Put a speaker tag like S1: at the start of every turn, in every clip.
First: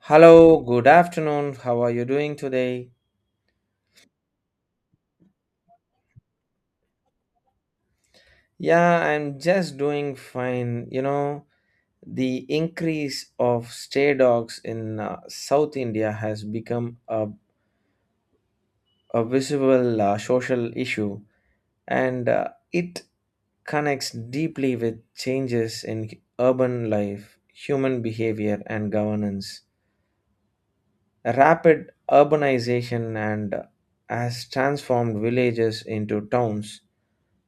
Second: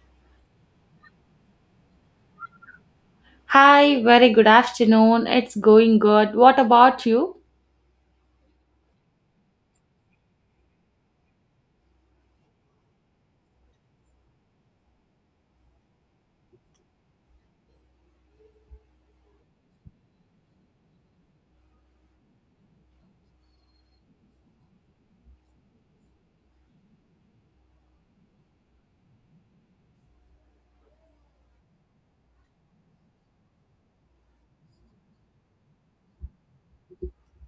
S1: Hello, good afternoon. How are you doing today?
S2: Hi, very good afternoon. It's going good. What about you?
S1: Yeah, I'm just doing fine. The increase of stray dogs in South India has become a visible social issue, and it connects deeply with changes in urban life, human behavior, and governance. Rapid urbanization and has transformed villages into towns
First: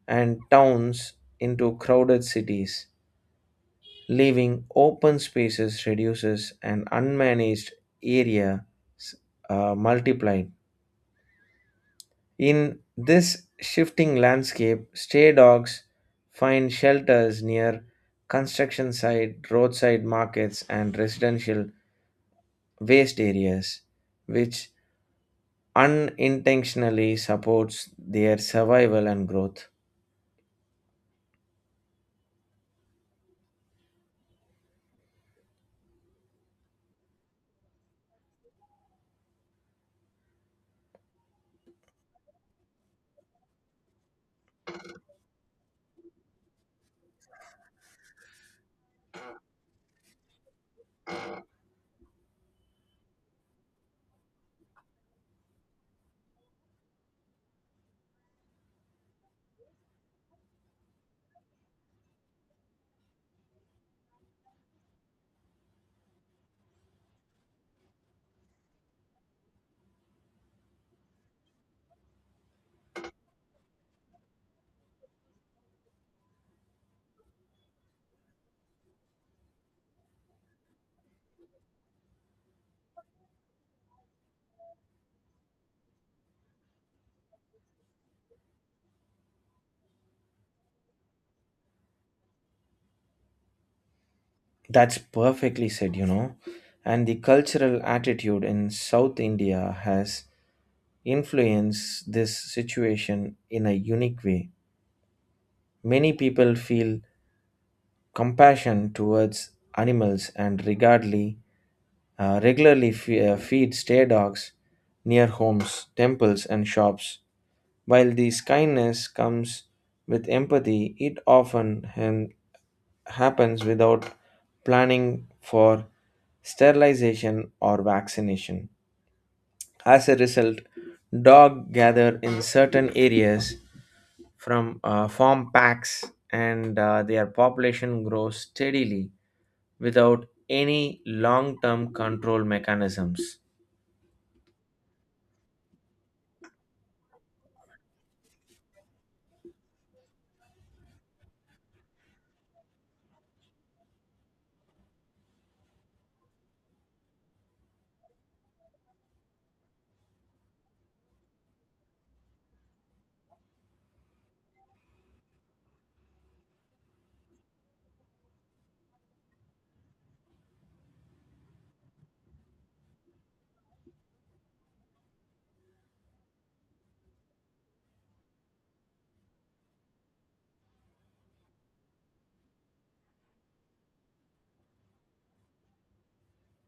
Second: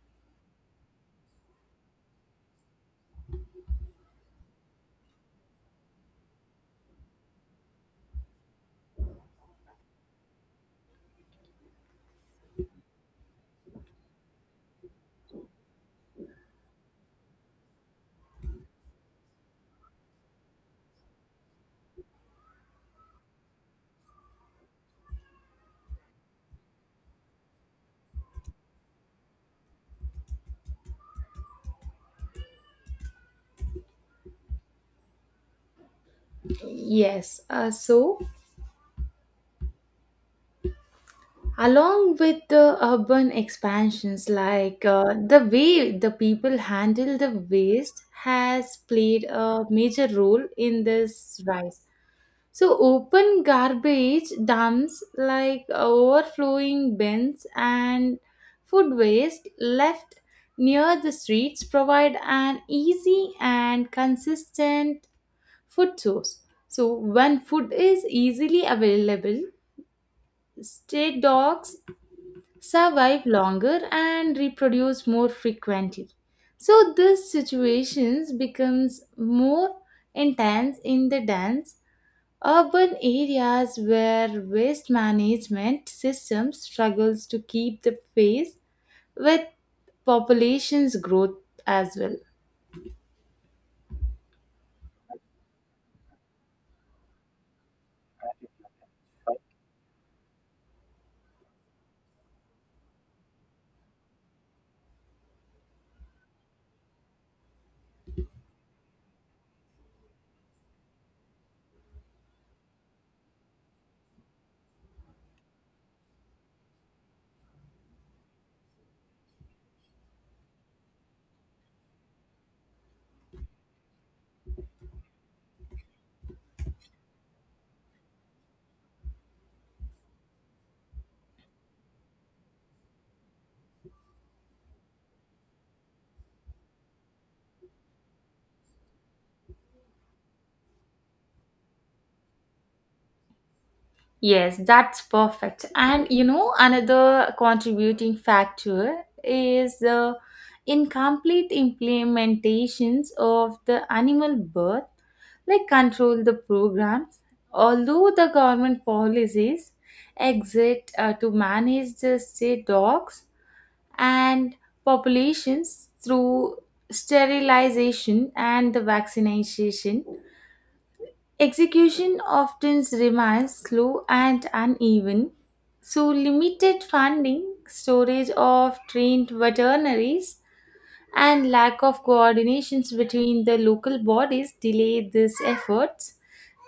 S1: and towns into crowded cities. Leaving open spaces reduces and unmanaged area multiplied. In this shifting landscape, stray dogs find shelters near construction site, roadside markets, and residential waste areas, which unintentionally supports their survival and growth.
S2: Yes, so along with the urban expansions, like the way the people handle the waste has played a major role in this rise. So, open garbage dumps like overflowing bins and food waste left near the streets provide an easy and consistent food source. So, when food is easily available, stray dogs survive longer and reproduce more frequently. So, this situations becomes more intense in the dense urban areas where waste management system struggles to keep the pace with population's growth as well.
S1: That's perfectly said, you know. And the cultural attitude in South India has influenced this situation in a unique way. Many people feel compassion towards animals and regularly feed stray dogs near homes, temples, and shops. While this kindness comes with empathy, it often happens without planning for sterilization or vaccination. As a result, dogs gather in certain areas from farm packs, and their population grows steadily without any long-term control mechanisms.
S2: Yes, that's perfect. And you know, another contributing factor is the incomplete implementations of the animal birth, like control the programs. Although the government policies exist to manage the stray dogs and populations through sterilization and the vaccination, execution often remains slow and uneven, so limited funding, storage of trained veterinaries, and lack of coordinations between the local bodies delay these efforts.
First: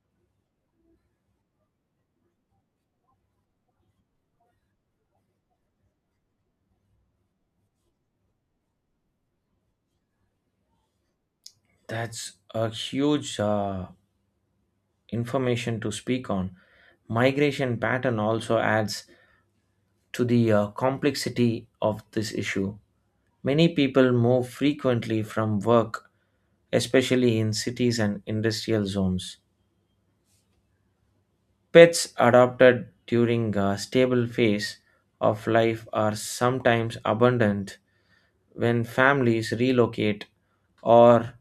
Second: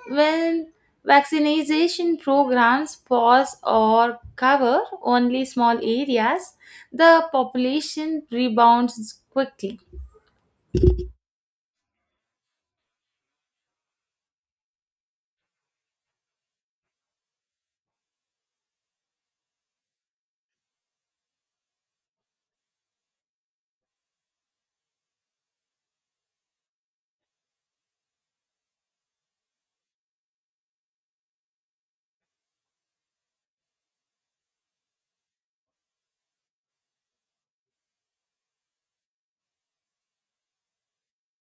S2: When vaccination programs pause or cover only small areas, the population rebounds quickly.
S1: That's a huge information to speak on. Migration pattern also adds to the complexity of this issue. Many people move frequently from work, especially in cities and industrial zones. Pets adopted during a stable phase of life are sometimes abundant when families relocate or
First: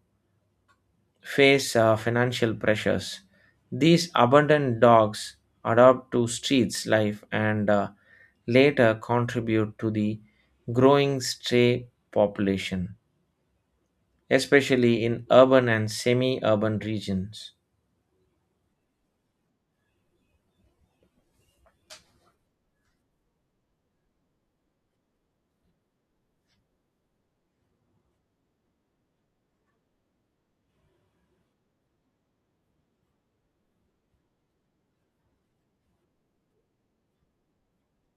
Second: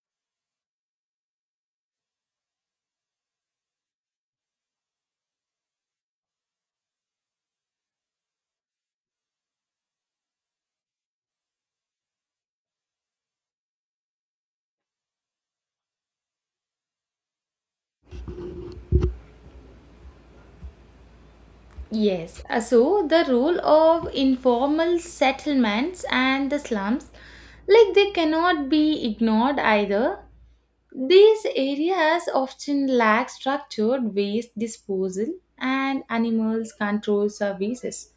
S1: face financial pressures. These abundant dogs adapt to streets life, and later contribute to the growing stray population, especially in urban and semi urban regions.
S2: Yes, so the role of informal settlements and the slums, like they cannot be ignored either. These areas often lack structured waste disposal and animals control services.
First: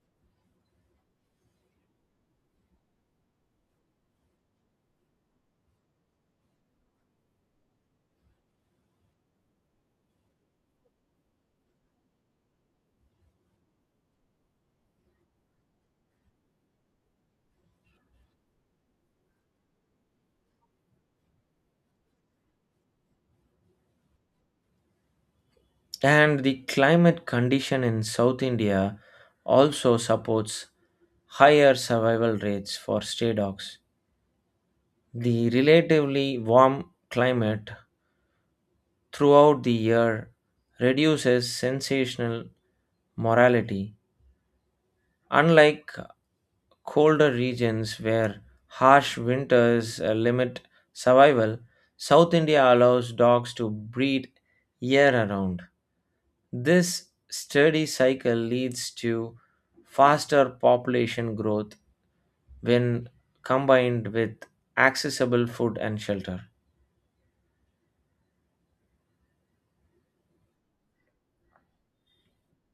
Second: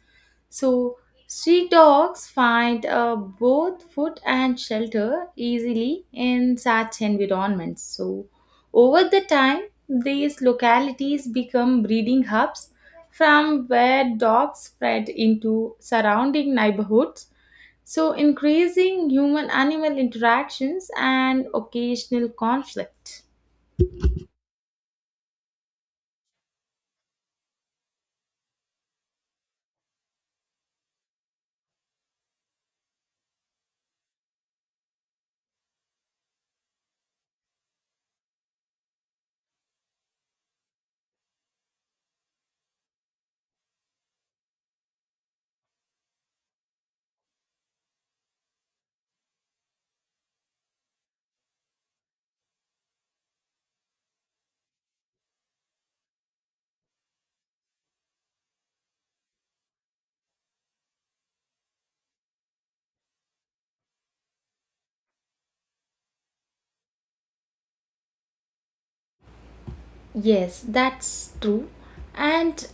S2: So, street dogs find both food and shelter easily in such environments. So, over the time, these localities become breeding hubs from where dogs spread into surrounding neighborhoods so, increasing human animal interactions and occasional conflict.
S1: And the climate condition in South India also supports higher survival rates for stray dogs. The relatively warm climate throughout the year reduces sensational morality. Unlike colder regions where harsh winters limit survival, South India allows dogs to breed year around. This steady cycle leads to faster population growth when combined with accessible food and shelter.
S2: Yes, that's true. And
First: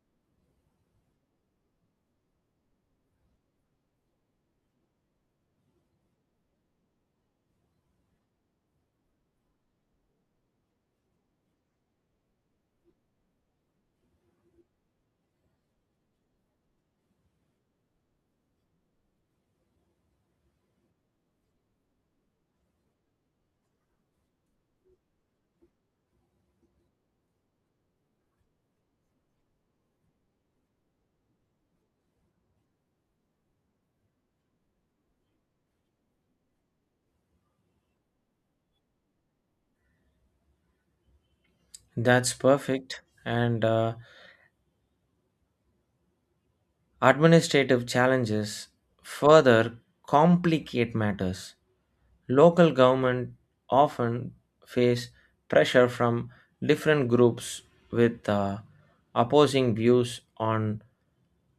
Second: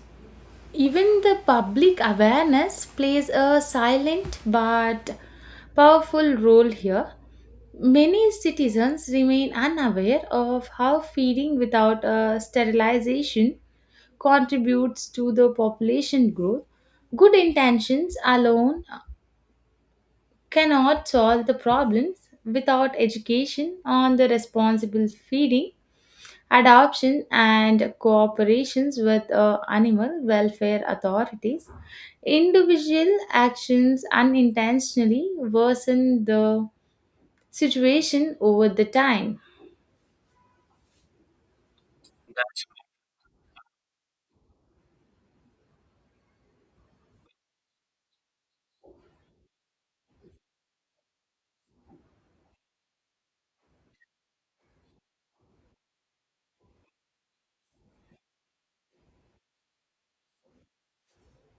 S2: even the public awareness plays a silent but powerful role here. Many citizens remain unaware of how feeding without a sterilization contributes to the population growth. Good intentions alone cannot solve the problems without education on the responsible feeding, adoption, and cooperations with animal welfare authorities. Individual actions unintentionally worsen the situation over the time.
S1: That's perfect. And administrative challenges further complicate matters. Local government often face pressure from different groups with opposing views on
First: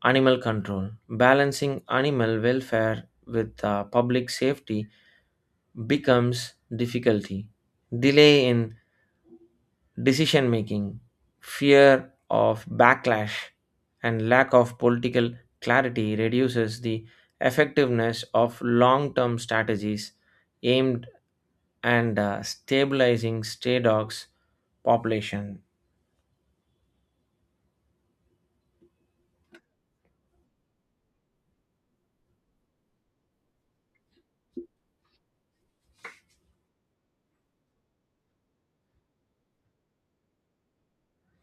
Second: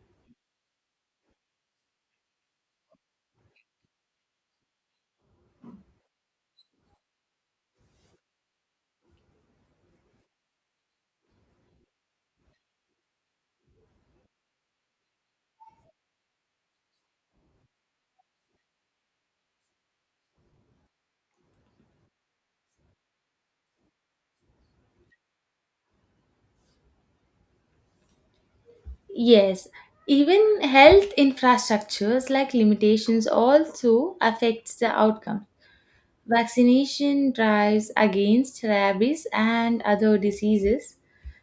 S1: animal control. Balancing animal welfare with public safety becomes difficulty. Delay in decision making, fear of backlash, and lack of political clarity reduces the effectiveness of long term strategies aimed and stabilizing stray dogs population.
S2: Yes, even health infrastructures like limitations also affects the outcome. Vaccination drives against rabies and other diseases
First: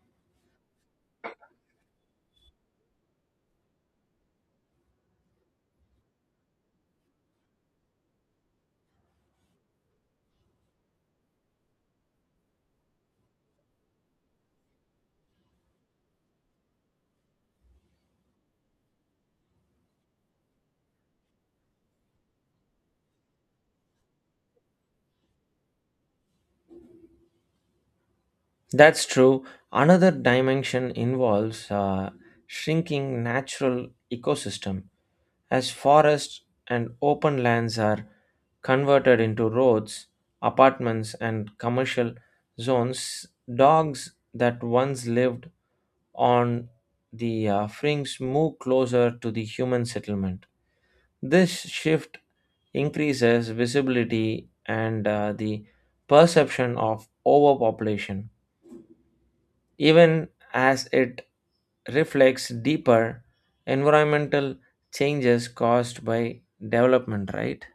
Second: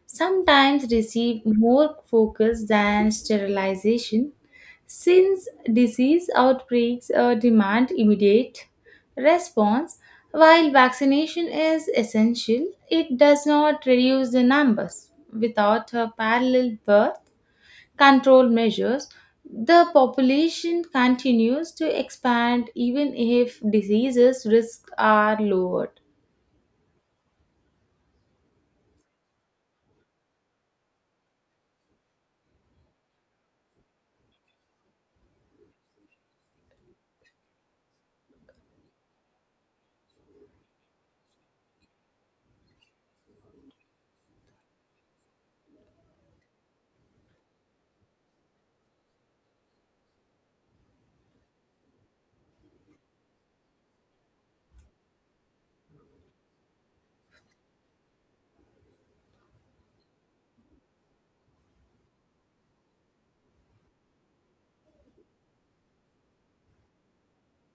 S2: sometimes receive more focus than sterilization since disease outbreaks demand immediate response. While vaccination is essential, it does not reduce the numbers. Without a parallel birth, control measures, the population continues to expand even if diseases risks are lowered.
S1: That's true. Another dimension involves shrinking natural ecosystem. As forests and open lands are converted into roads, apartments, and commercial zones, dogs that once lived on the Frings move closer to the human settlement. This shift increases visibility and the perception of overpopulation, even as it reflects deeper environmental changes caused by development, right?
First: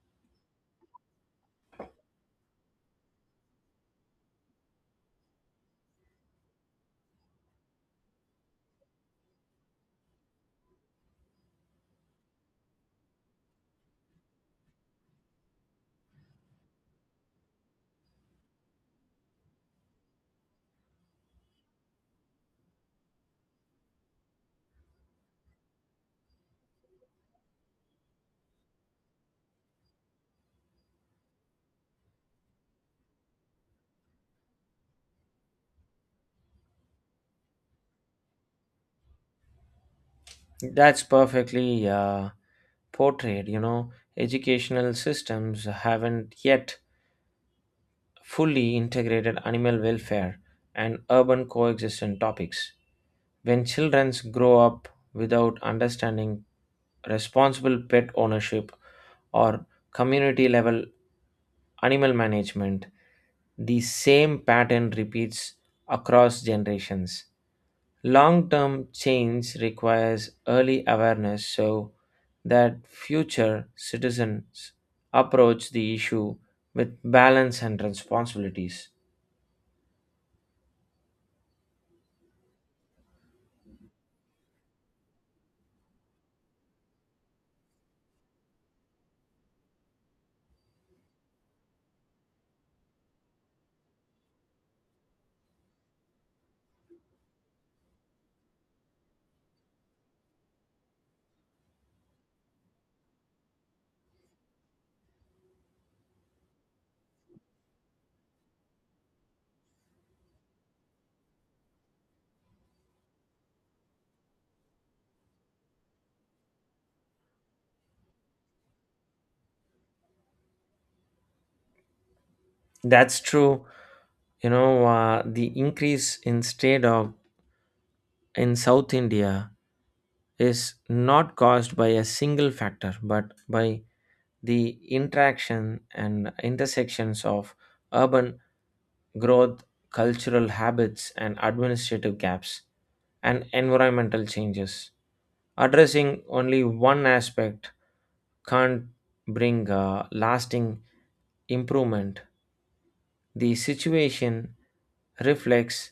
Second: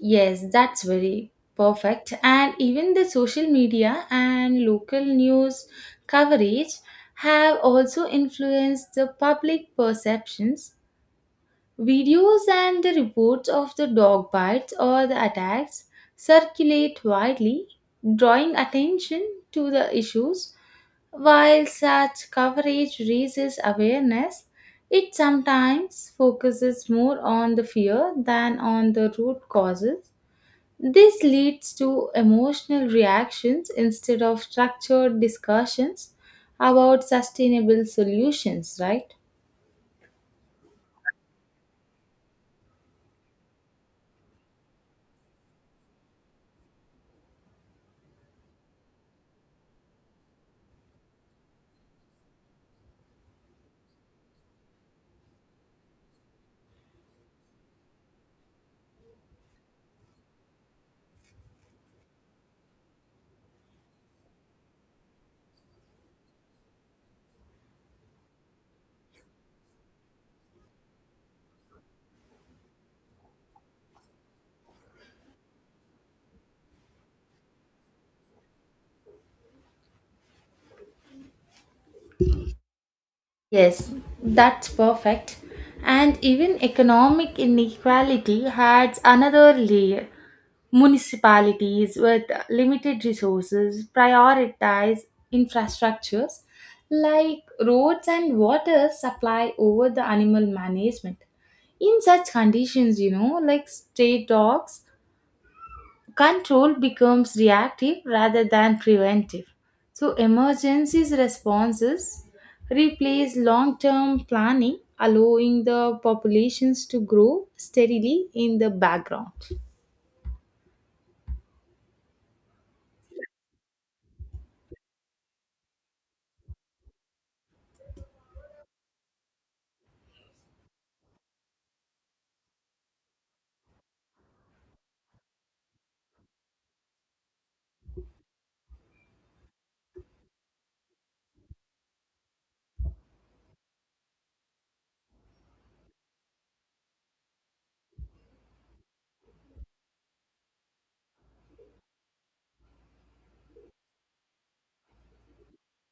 S2: Yes, that's very perfect. And even the social media and local news coverage have also influenced the public perceptions. Videos and the reports of the dog bites or the attacks circulate widely, drawing attention to the issues. While such coverage raises awareness, it sometimes focuses more on the fear than on the root causes. This leads to emotional reactions instead of structured discussions about sustainable solutions, right?
S1: That's perfectly portrayed. You know, educational systems haven't yet fully integrated animal welfare and urban coexistence topics. When children grow up without understanding responsible pet ownership or community level animal management, the same pattern repeats across generations. Long term change requires early awareness so that future citizens approach the issue with balance and responsibilities.
S2: Yes, that's perfect. And even economic inequality adds another layer. Municipalities with limited resources prioritize infrastructures like roads and water supply over the animal management. In such conditions, you know, like stray dogs, control becomes reactive rather than preventive. So, emergencies responses replace long term planning, allowing the populations to grow steadily in the background.
S1: That's true. The increase in state of in South India is not caused by a single factor but by the interaction and intersections of urban growth, cultural habits, and administrative gaps, and environmental changes. Addressing only one aspect can't bring lasting improvement. The situation reflects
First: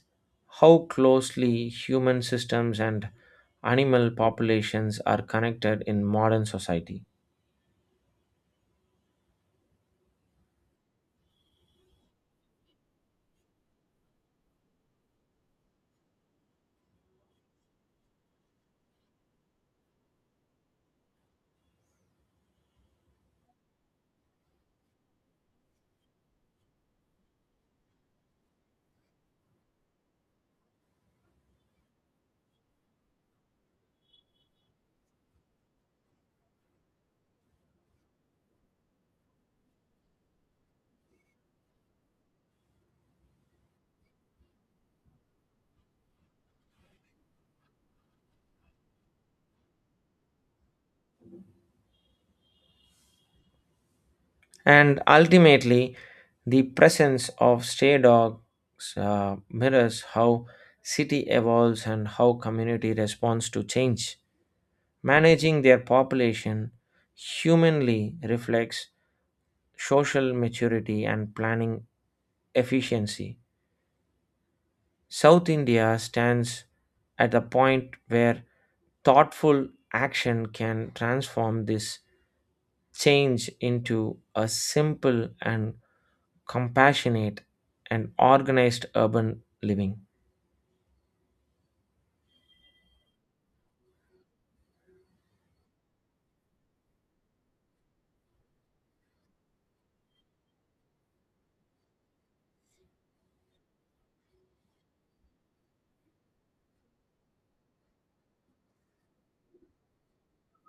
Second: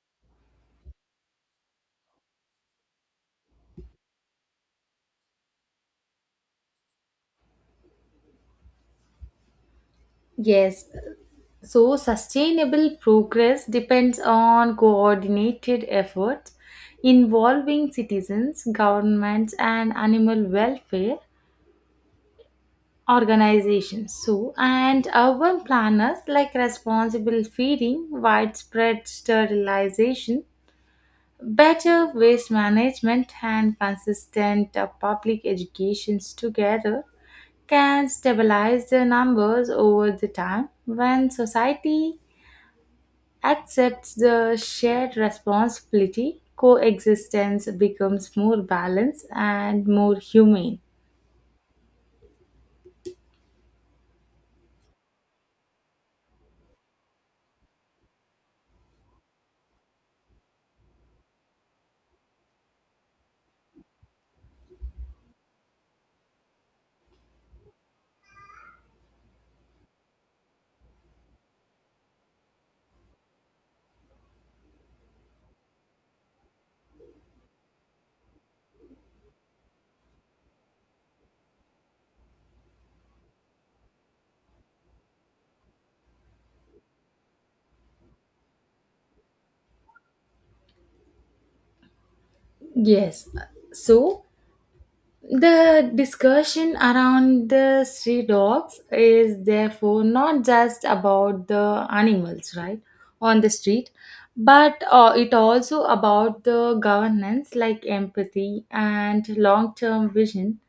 S1: how closely human systems and animal populations are connected in modern society.
S2: Yes, so, sustainable progress depends on coordinated efforts involving citizens, governments, and animal welfare organizations. So, and urban planners like responsible feeding, widespread sterilization, better waste management, and consistent public educations together can stabilize the numbers over the time when society accepts the shared responsibility, coexistence becomes more balanced and more humane.
S1: And ultimately, the presence of stray dogs mirrors how city evolves and how community responds to change. Managing their population humanly reflects social maturity and planning efficiency. South India stands at the point where thoughtful action can transform this change into a simple and compassionate and organized urban living.
S2: Yes. So the discussion around the stray dogs is therefore not just about the animals, right, on the street, but it also about the governance like empathy and long-term vision.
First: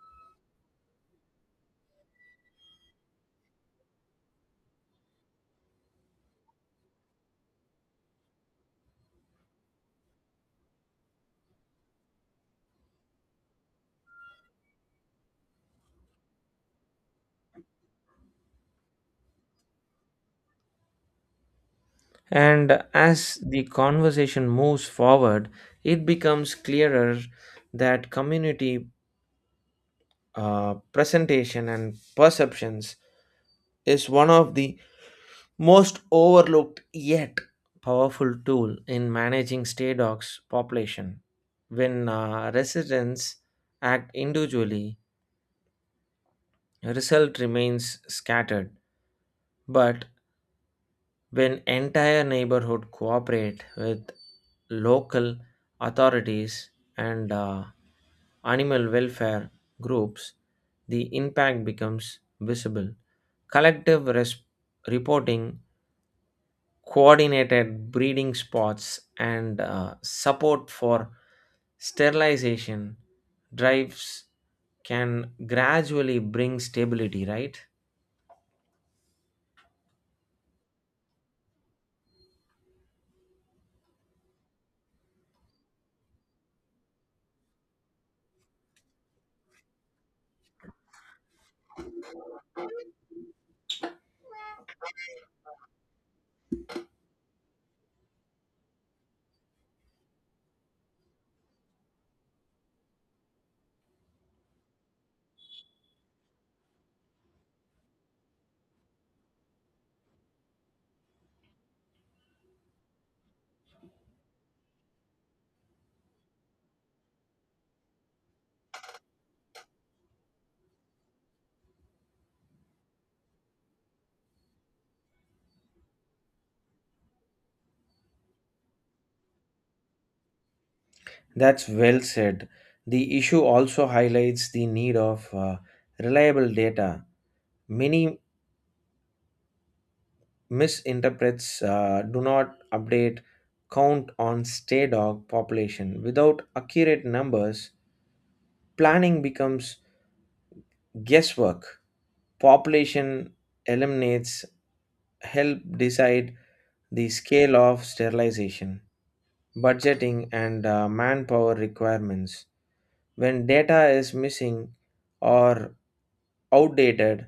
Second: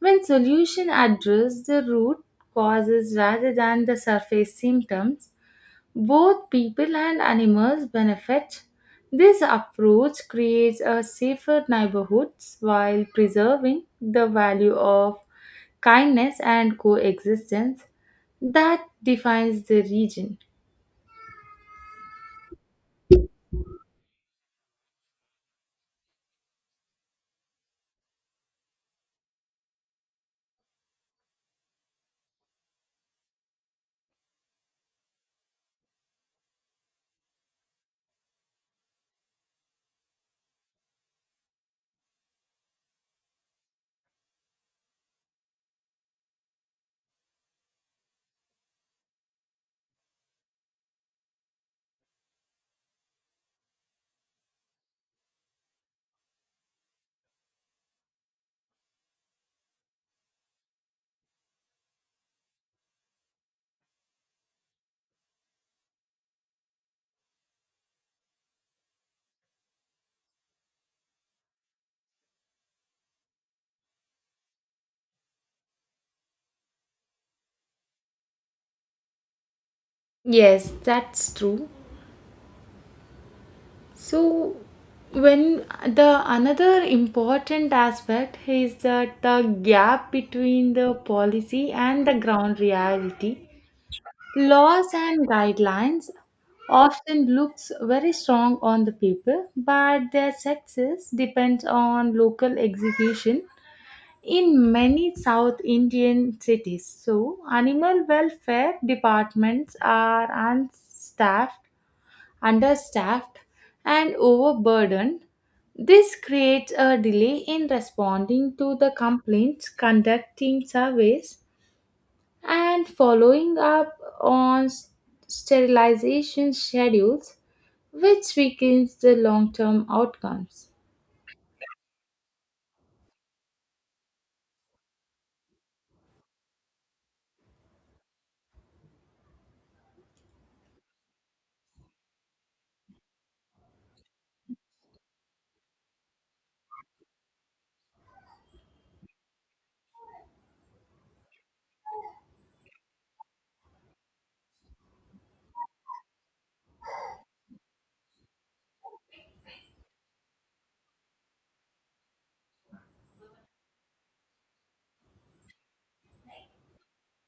S2: When solutions address the root causes rather than the surface symptoms, both people and animals benefit. This approach creates a safer neighborhoods while preserving the value of kindness and coexistence that defines the region.
S1: And as the conversation moves forward, it becomes clearer that community presentation and perceptions is one of the most overlooked yet powerful tool in managing stray dogs population. When residents act individually, result remains scattered. But when entire neighborhood cooperate with local authorities and animal welfare groups, the impact becomes visible. Collective reporting, coordinated breeding spots, and support for sterilization drives can gradually bring stability, right?
S2: Yes, that's true. So, when the another important aspect is that the gap between the policy and the ground reality, laws and guidelines often looks very strong on the paper, but their success depends on local execution in many South Indian cities. So, animal welfare departments are unstaffed understaffed, and overburdened. This creates a delay in responding to the complaints, conducting surveys, and following up on sterilization schedules, which weakens the long term outcomes.
S1: That's well said. The issue also highlights the need of reliable data. Many misinterprets do not update count on stray dog population. Without accurate numbers, planning becomes guesswork. Population eliminates help decide the scale of sterilization, budgeting, and manpower requirements. When data is missing or outdated,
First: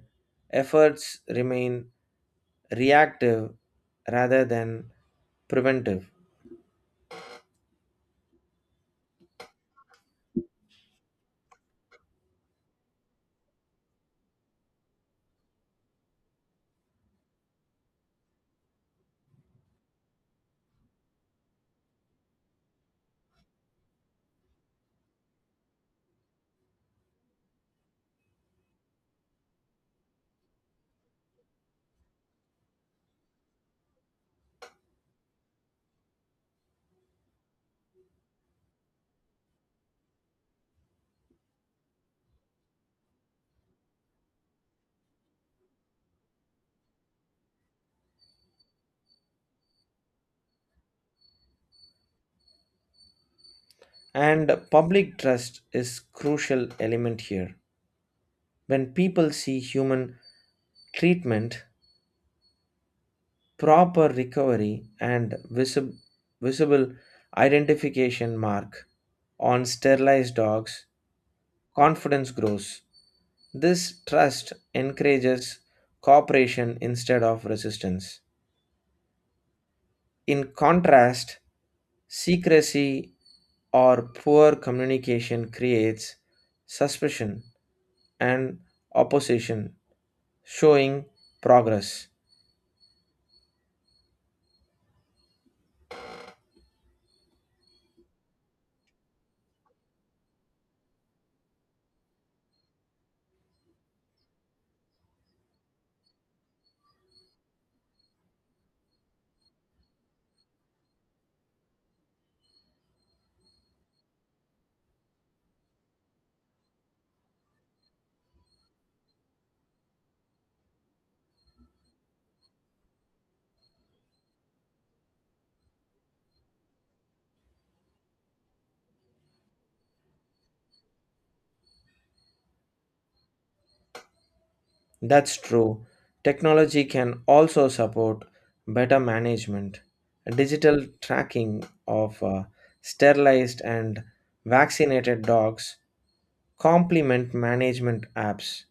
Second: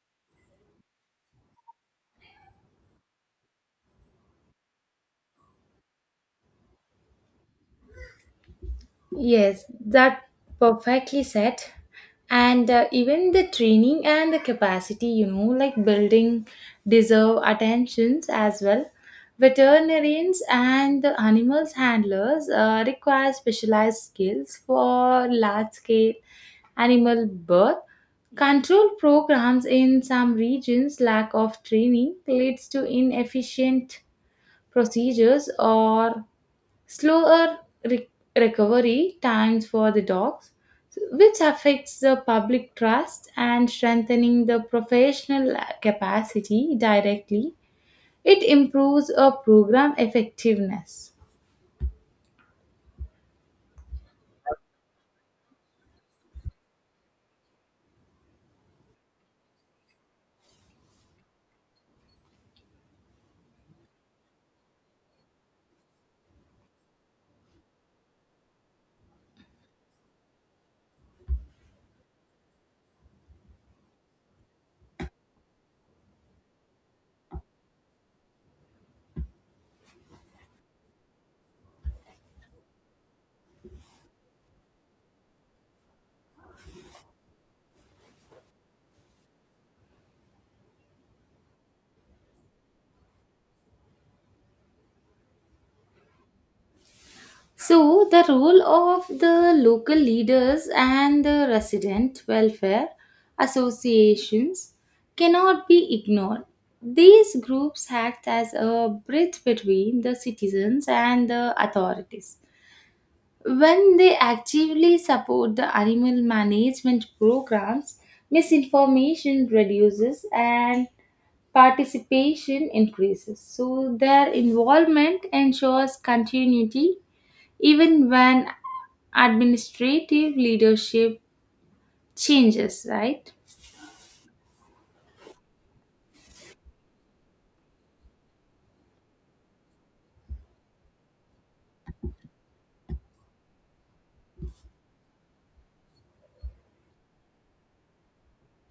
S1: efforts remain reactive rather than preventive.
S2: Yes, that perfectly said. And even the training and the capacity, you know, like building deserve attentions as well. Veterinarians and the animals handlers require specialized skills for large scale animal birth. Control programs in some regions lack of training leads to inefficient procedures or slower re- recovery times for the dogs, which affects the public trust and strengthening the professional capacity directly. It improves a program effectiveness.
S1: And public trust is crucial element here. When people see human treatment, proper recovery and visible identification mark on sterilized dogs, confidence grows. This trust encourages cooperation instead of resistance. In contrast, secrecy or poor communication creates suspicion and opposition, showing progress.
S2: So, the role of the local leaders and the resident welfare associations cannot be ignored. These groups act as a bridge between the citizens and the authorities. When they actively support the animal management programs, misinformation reduces and participation increases. So, their involvement ensures continuity even when administrative leadership changes, right?
S1: That's true. Technology can also support better management. Digital tracking of sterilized and vaccinated dogs complement management apps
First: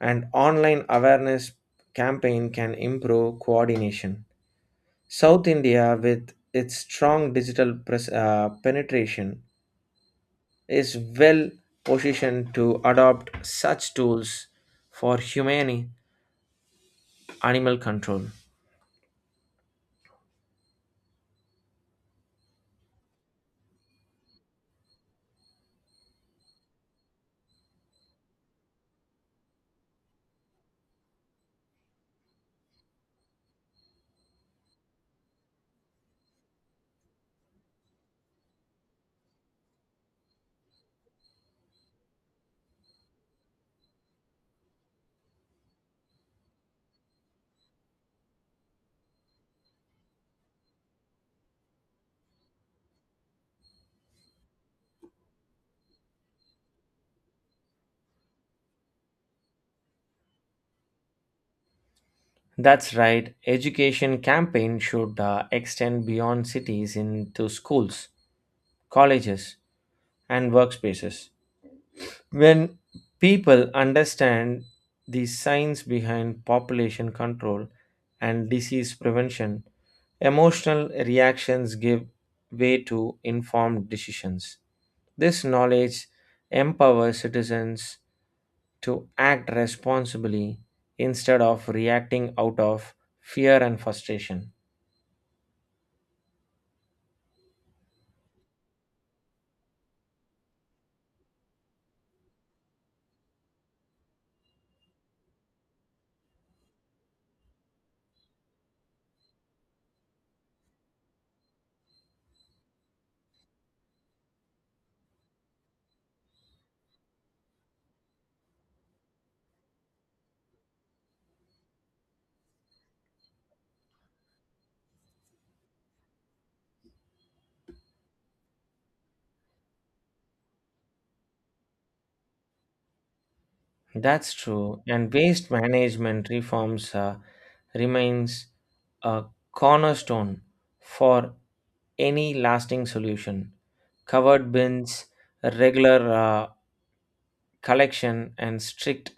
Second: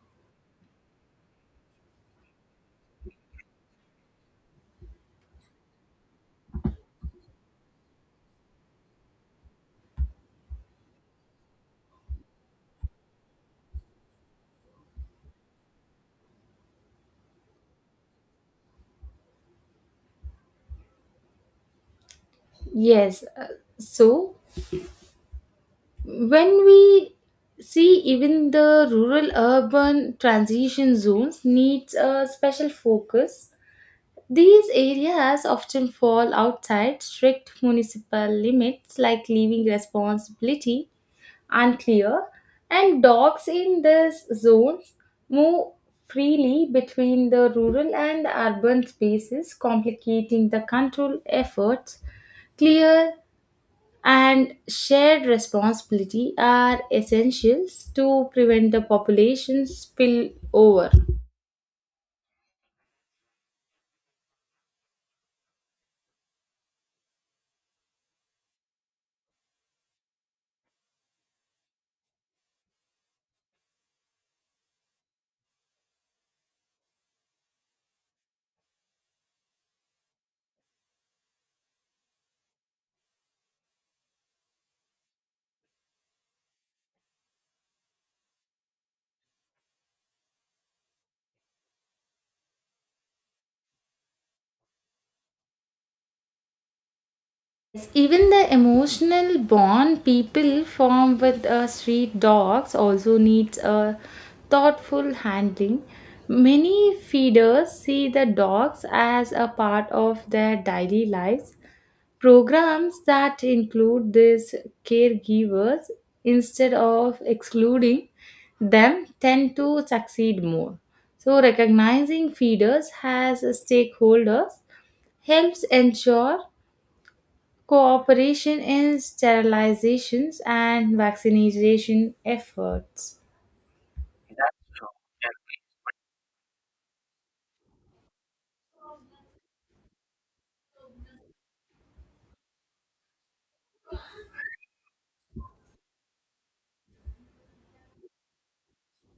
S1: and online awareness campaign can improve coordination. South India, with its strong digital penetration, is well positioned to adopt such tools for humane animal control.
S2: Yes. So, when we see even the rural urban transition zones needs a special focus. These areas often fall outside strict municipal limits like leaving responsibility unclear and dogs in these zones move freely between the rural and urban spaces complicating the control efforts. Clear and shared responsibility are essentials to prevent the population spill over.
S1: That's right. Education campaign should extend beyond cities into schools, colleges, and workspaces. When people understand the science behind population control and disease prevention, emotional reactions give way to informed decisions. This knowledge empowers citizens to act responsibly instead of reacting out of fear and frustration.
S2: Yes, even the emotional bond people form with street dogs also needs a thoughtful handling. Many feeders see the dogs as a part of their daily lives. Programs that include these caregivers instead of excluding them tend to succeed more. So, recognizing feeders as stakeholders helps ensure cooperation in sterilizations and vaccination efforts.
S1: That's true. And waste management reforms remains a cornerstone for any lasting solution. Covered bins, regular collection, and strict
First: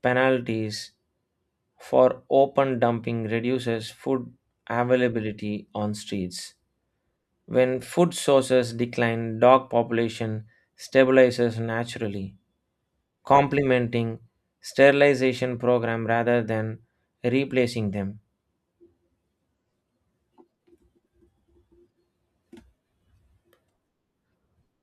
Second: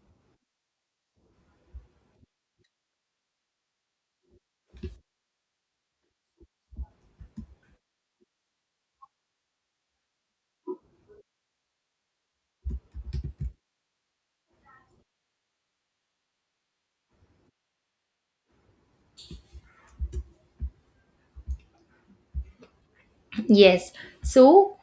S1: penalties for open dumping reduces food availability on streets. When food sources decline, dog population stabilizes naturally, complementing sterilization program rather than replacing them.
S2: Yes, so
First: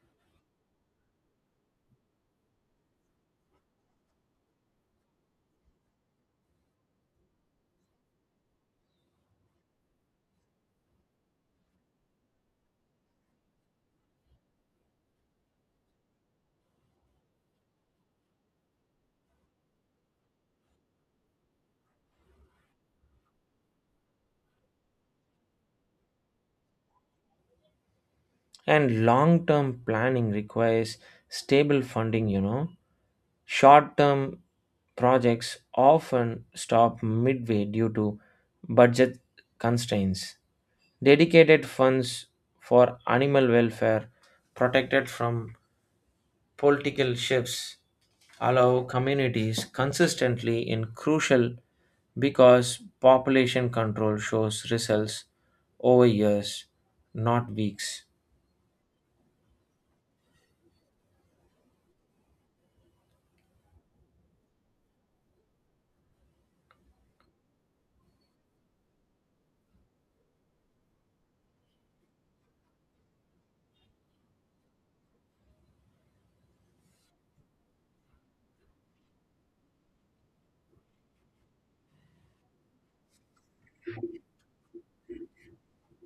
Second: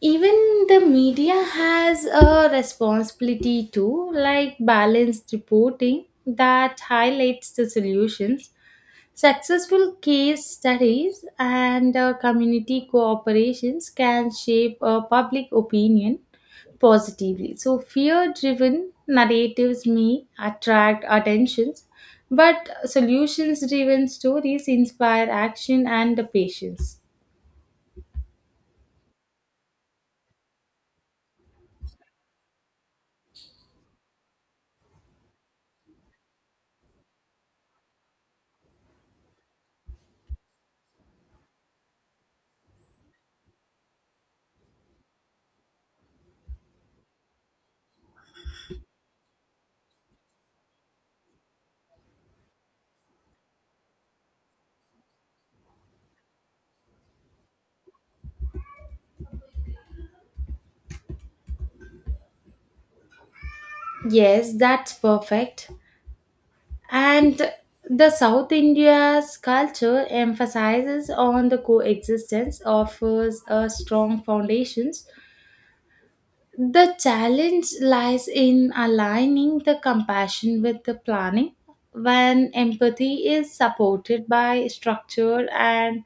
S2: even the media has a responsibility to like balanced reporting that highlights the solutions, successful case studies, and community cooperations can shape public opinion positively. So, fear driven narratives may attract attentions, but solutions driven stories inspire action and the patience.
S1: And long term planning requires stable funding, you know. Short term projects often stop midway due to budget constraints. Dedicated funds for animal welfare protected from political shifts allow communities consistently in crucial because population control shows results over years, not weeks.
S2: Yes, that's perfect. And the South India's culture emphasizes on the coexistence, offers a strong foundation. The challenge lies in aligning the compassion with the planning. When empathy is supported by structure and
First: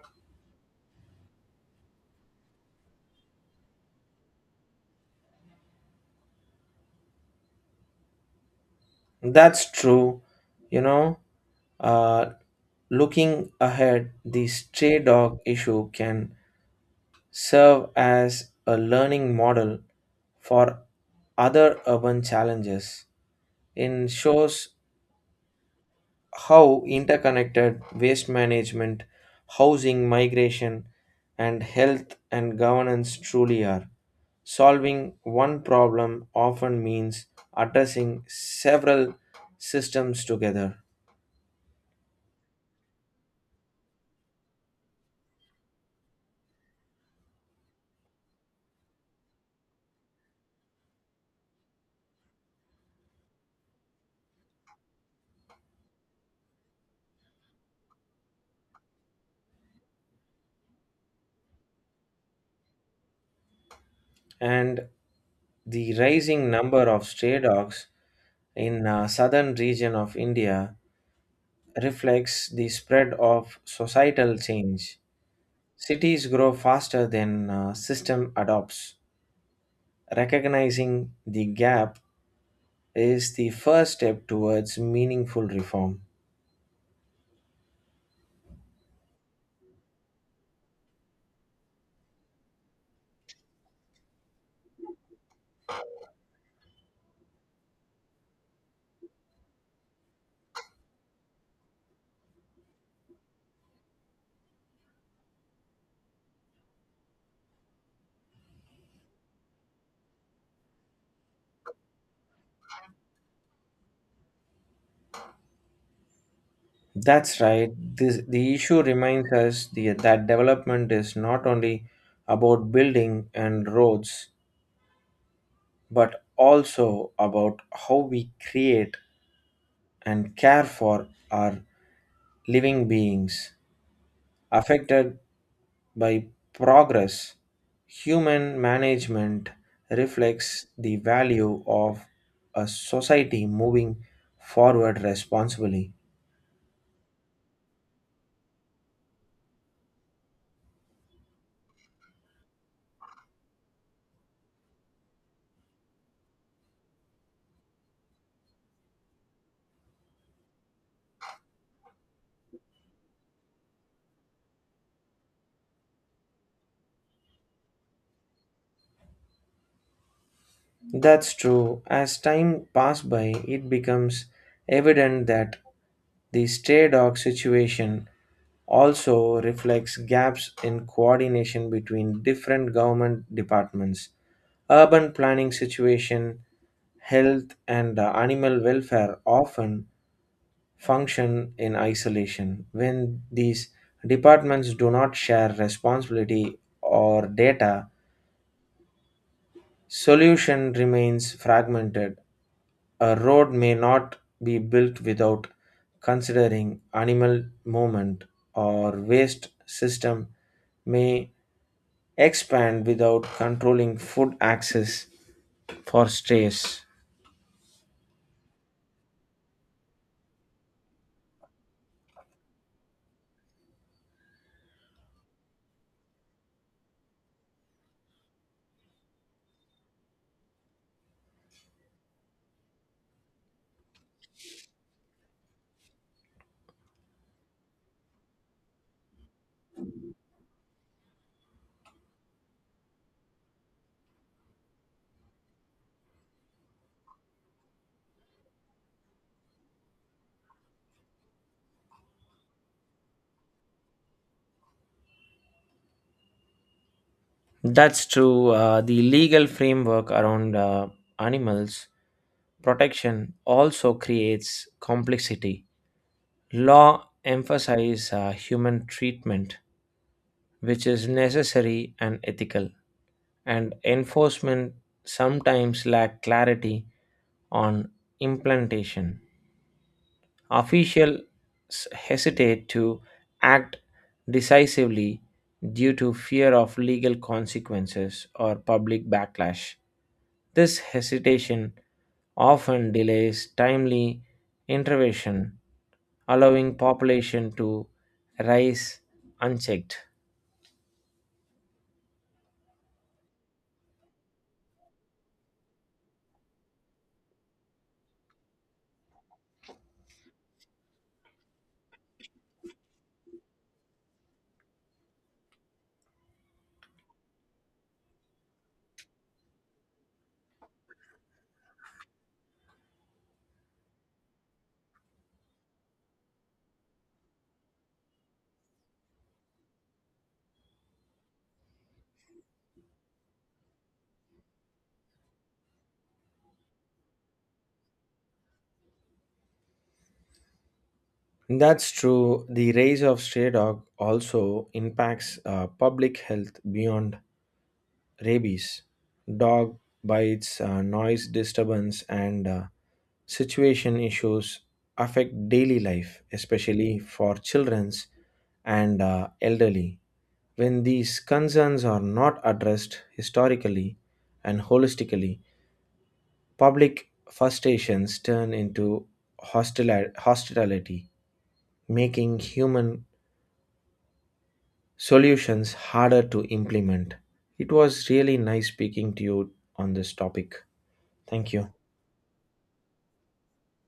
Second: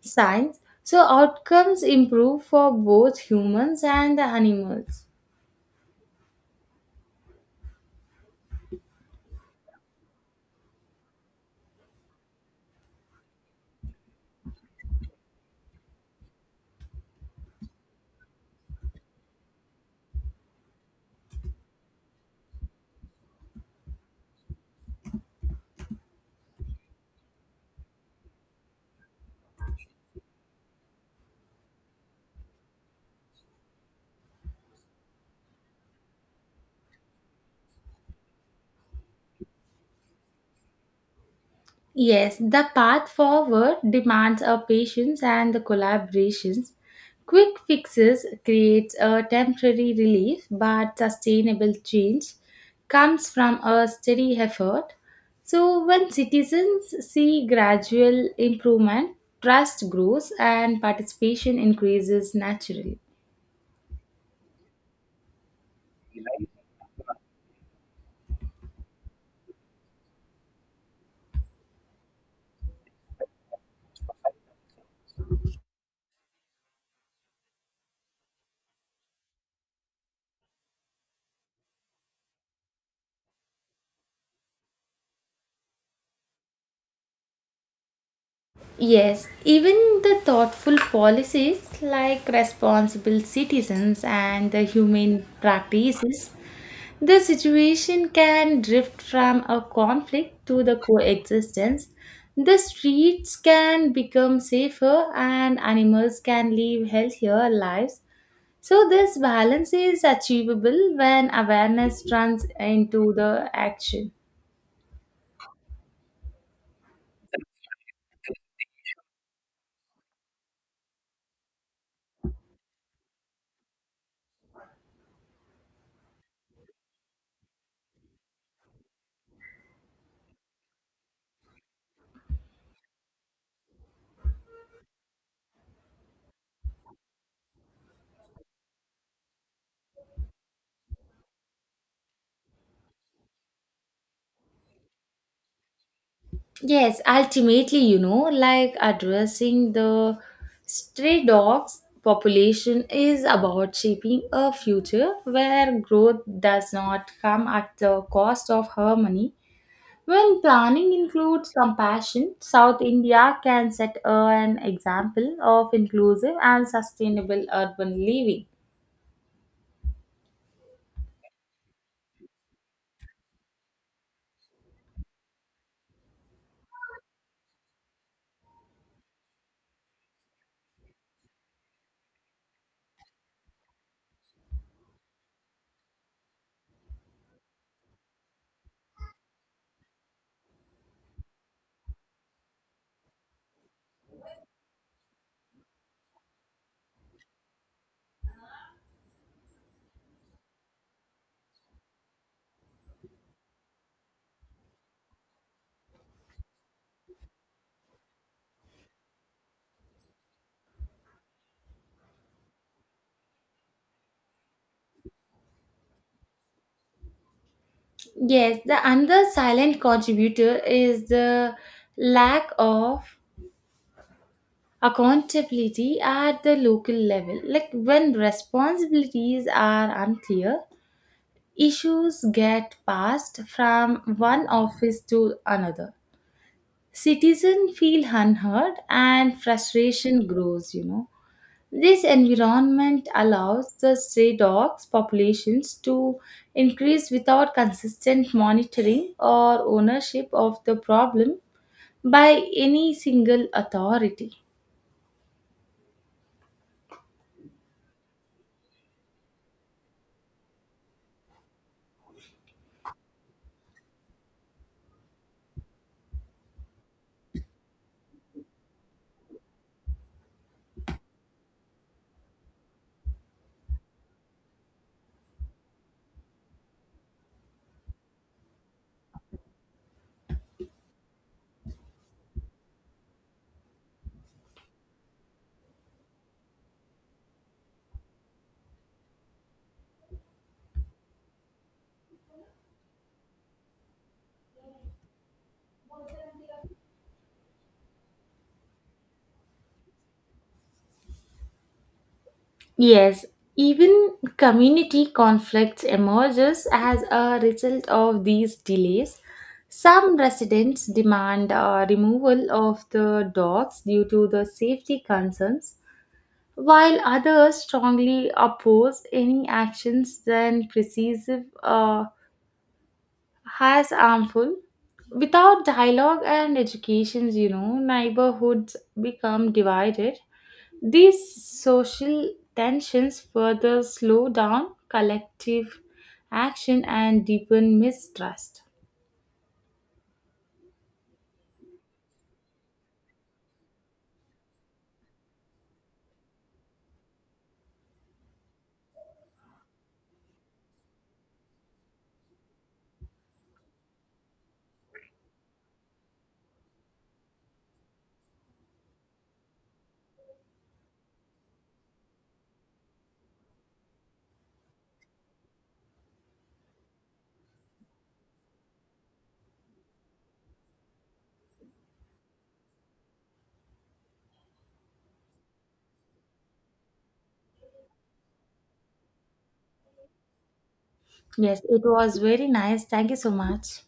S2: science, so outcomes improve for both humans and the animals.
S1: That's true. You know, uh, Looking ahead, the stray dog issue can serve as a learning model for other urban challenges. It shows how interconnected waste management, housing, migration, and health and governance truly are. Solving one problem often means addressing several systems together.
S2: Yes, the path forward demands our patience and the collaborations. Quick fixes create a temporary relief, but sustainable change comes from a steady effort. So when citizens see gradual improvement, trust grows and participation increases naturally.
S1: And the rising number of stray dogs in southern region of India reflects the spread of societal change. Cities grow faster than system adopts. Recognizing the gap is the first step towards meaningful reform.
S2: Yes, even the thoughtful policies like responsible citizens and the humane practices, the situation can drift from a conflict to the coexistence. The streets can become safer and animals can live healthier lives. So, this balance is achievable when awareness turns into the action.
S1: That's right. This, the issue reminds us the, that development is not only about building and roads, but also about how we create and care for our living beings affected by progress. Human management reflects the value of a society moving forward responsibly.
S2: Yes, ultimately, you know, like addressing the stray dogs population is about shaping a future where growth does not come at the cost of harmony. When planning includes compassion, South India can set an example of inclusive and sustainable urban living.
S1: That's true. As time passes by, it becomes evident that the stray dog situation also reflects gaps in coordination between different government departments. Urban planning situation, health, and animal welfare often function in isolation. When these departments do not share responsibility or data, solution remains fragmented. A road may not be built without considering animal movement, or waste system may expand without controlling food access for strays.
S2: Yes, the another silent contributor is the lack of accountability at the local level. Like when responsibilities are unclear, issues get passed from one office to another. Citizens feel unheard and frustration grows, you know. This environment allows the stray dogs populations to increase without consistent monitoring or ownership of the problem by any single authority.
S1: That's true. The legal framework around animals protection also creates complexity. Law emphasizes human treatment, which is necessary and ethical, and enforcement sometimes lack clarity on implementation. Officials hesitate to act decisively due to fear of legal consequences or public backlash. This hesitation often delays timely intervention, allowing population to rise unchecked.
S2: Yes, even community conflicts emerges as a result of these delays. Some residents demand removal of the dogs due to the safety concerns, while others strongly oppose any actions than precisive has harmful without dialogue and educations, you know, neighborhoods become divided. These social tensions further slow down collective action and deepen mistrust.
S1: That's true. The rise of stray dog also impacts public health beyond rabies. Dog bites, noise disturbance, and situation issues affect daily life, especially for childrens and elderly. When these concerns are not addressed historically and holistically, public frustrations turn into hostility, making human solutions harder to implement. It was really nice speaking to you on this topic. Thank
S2: Yes,
S1: you.
S2: it was very nice, thank you so much.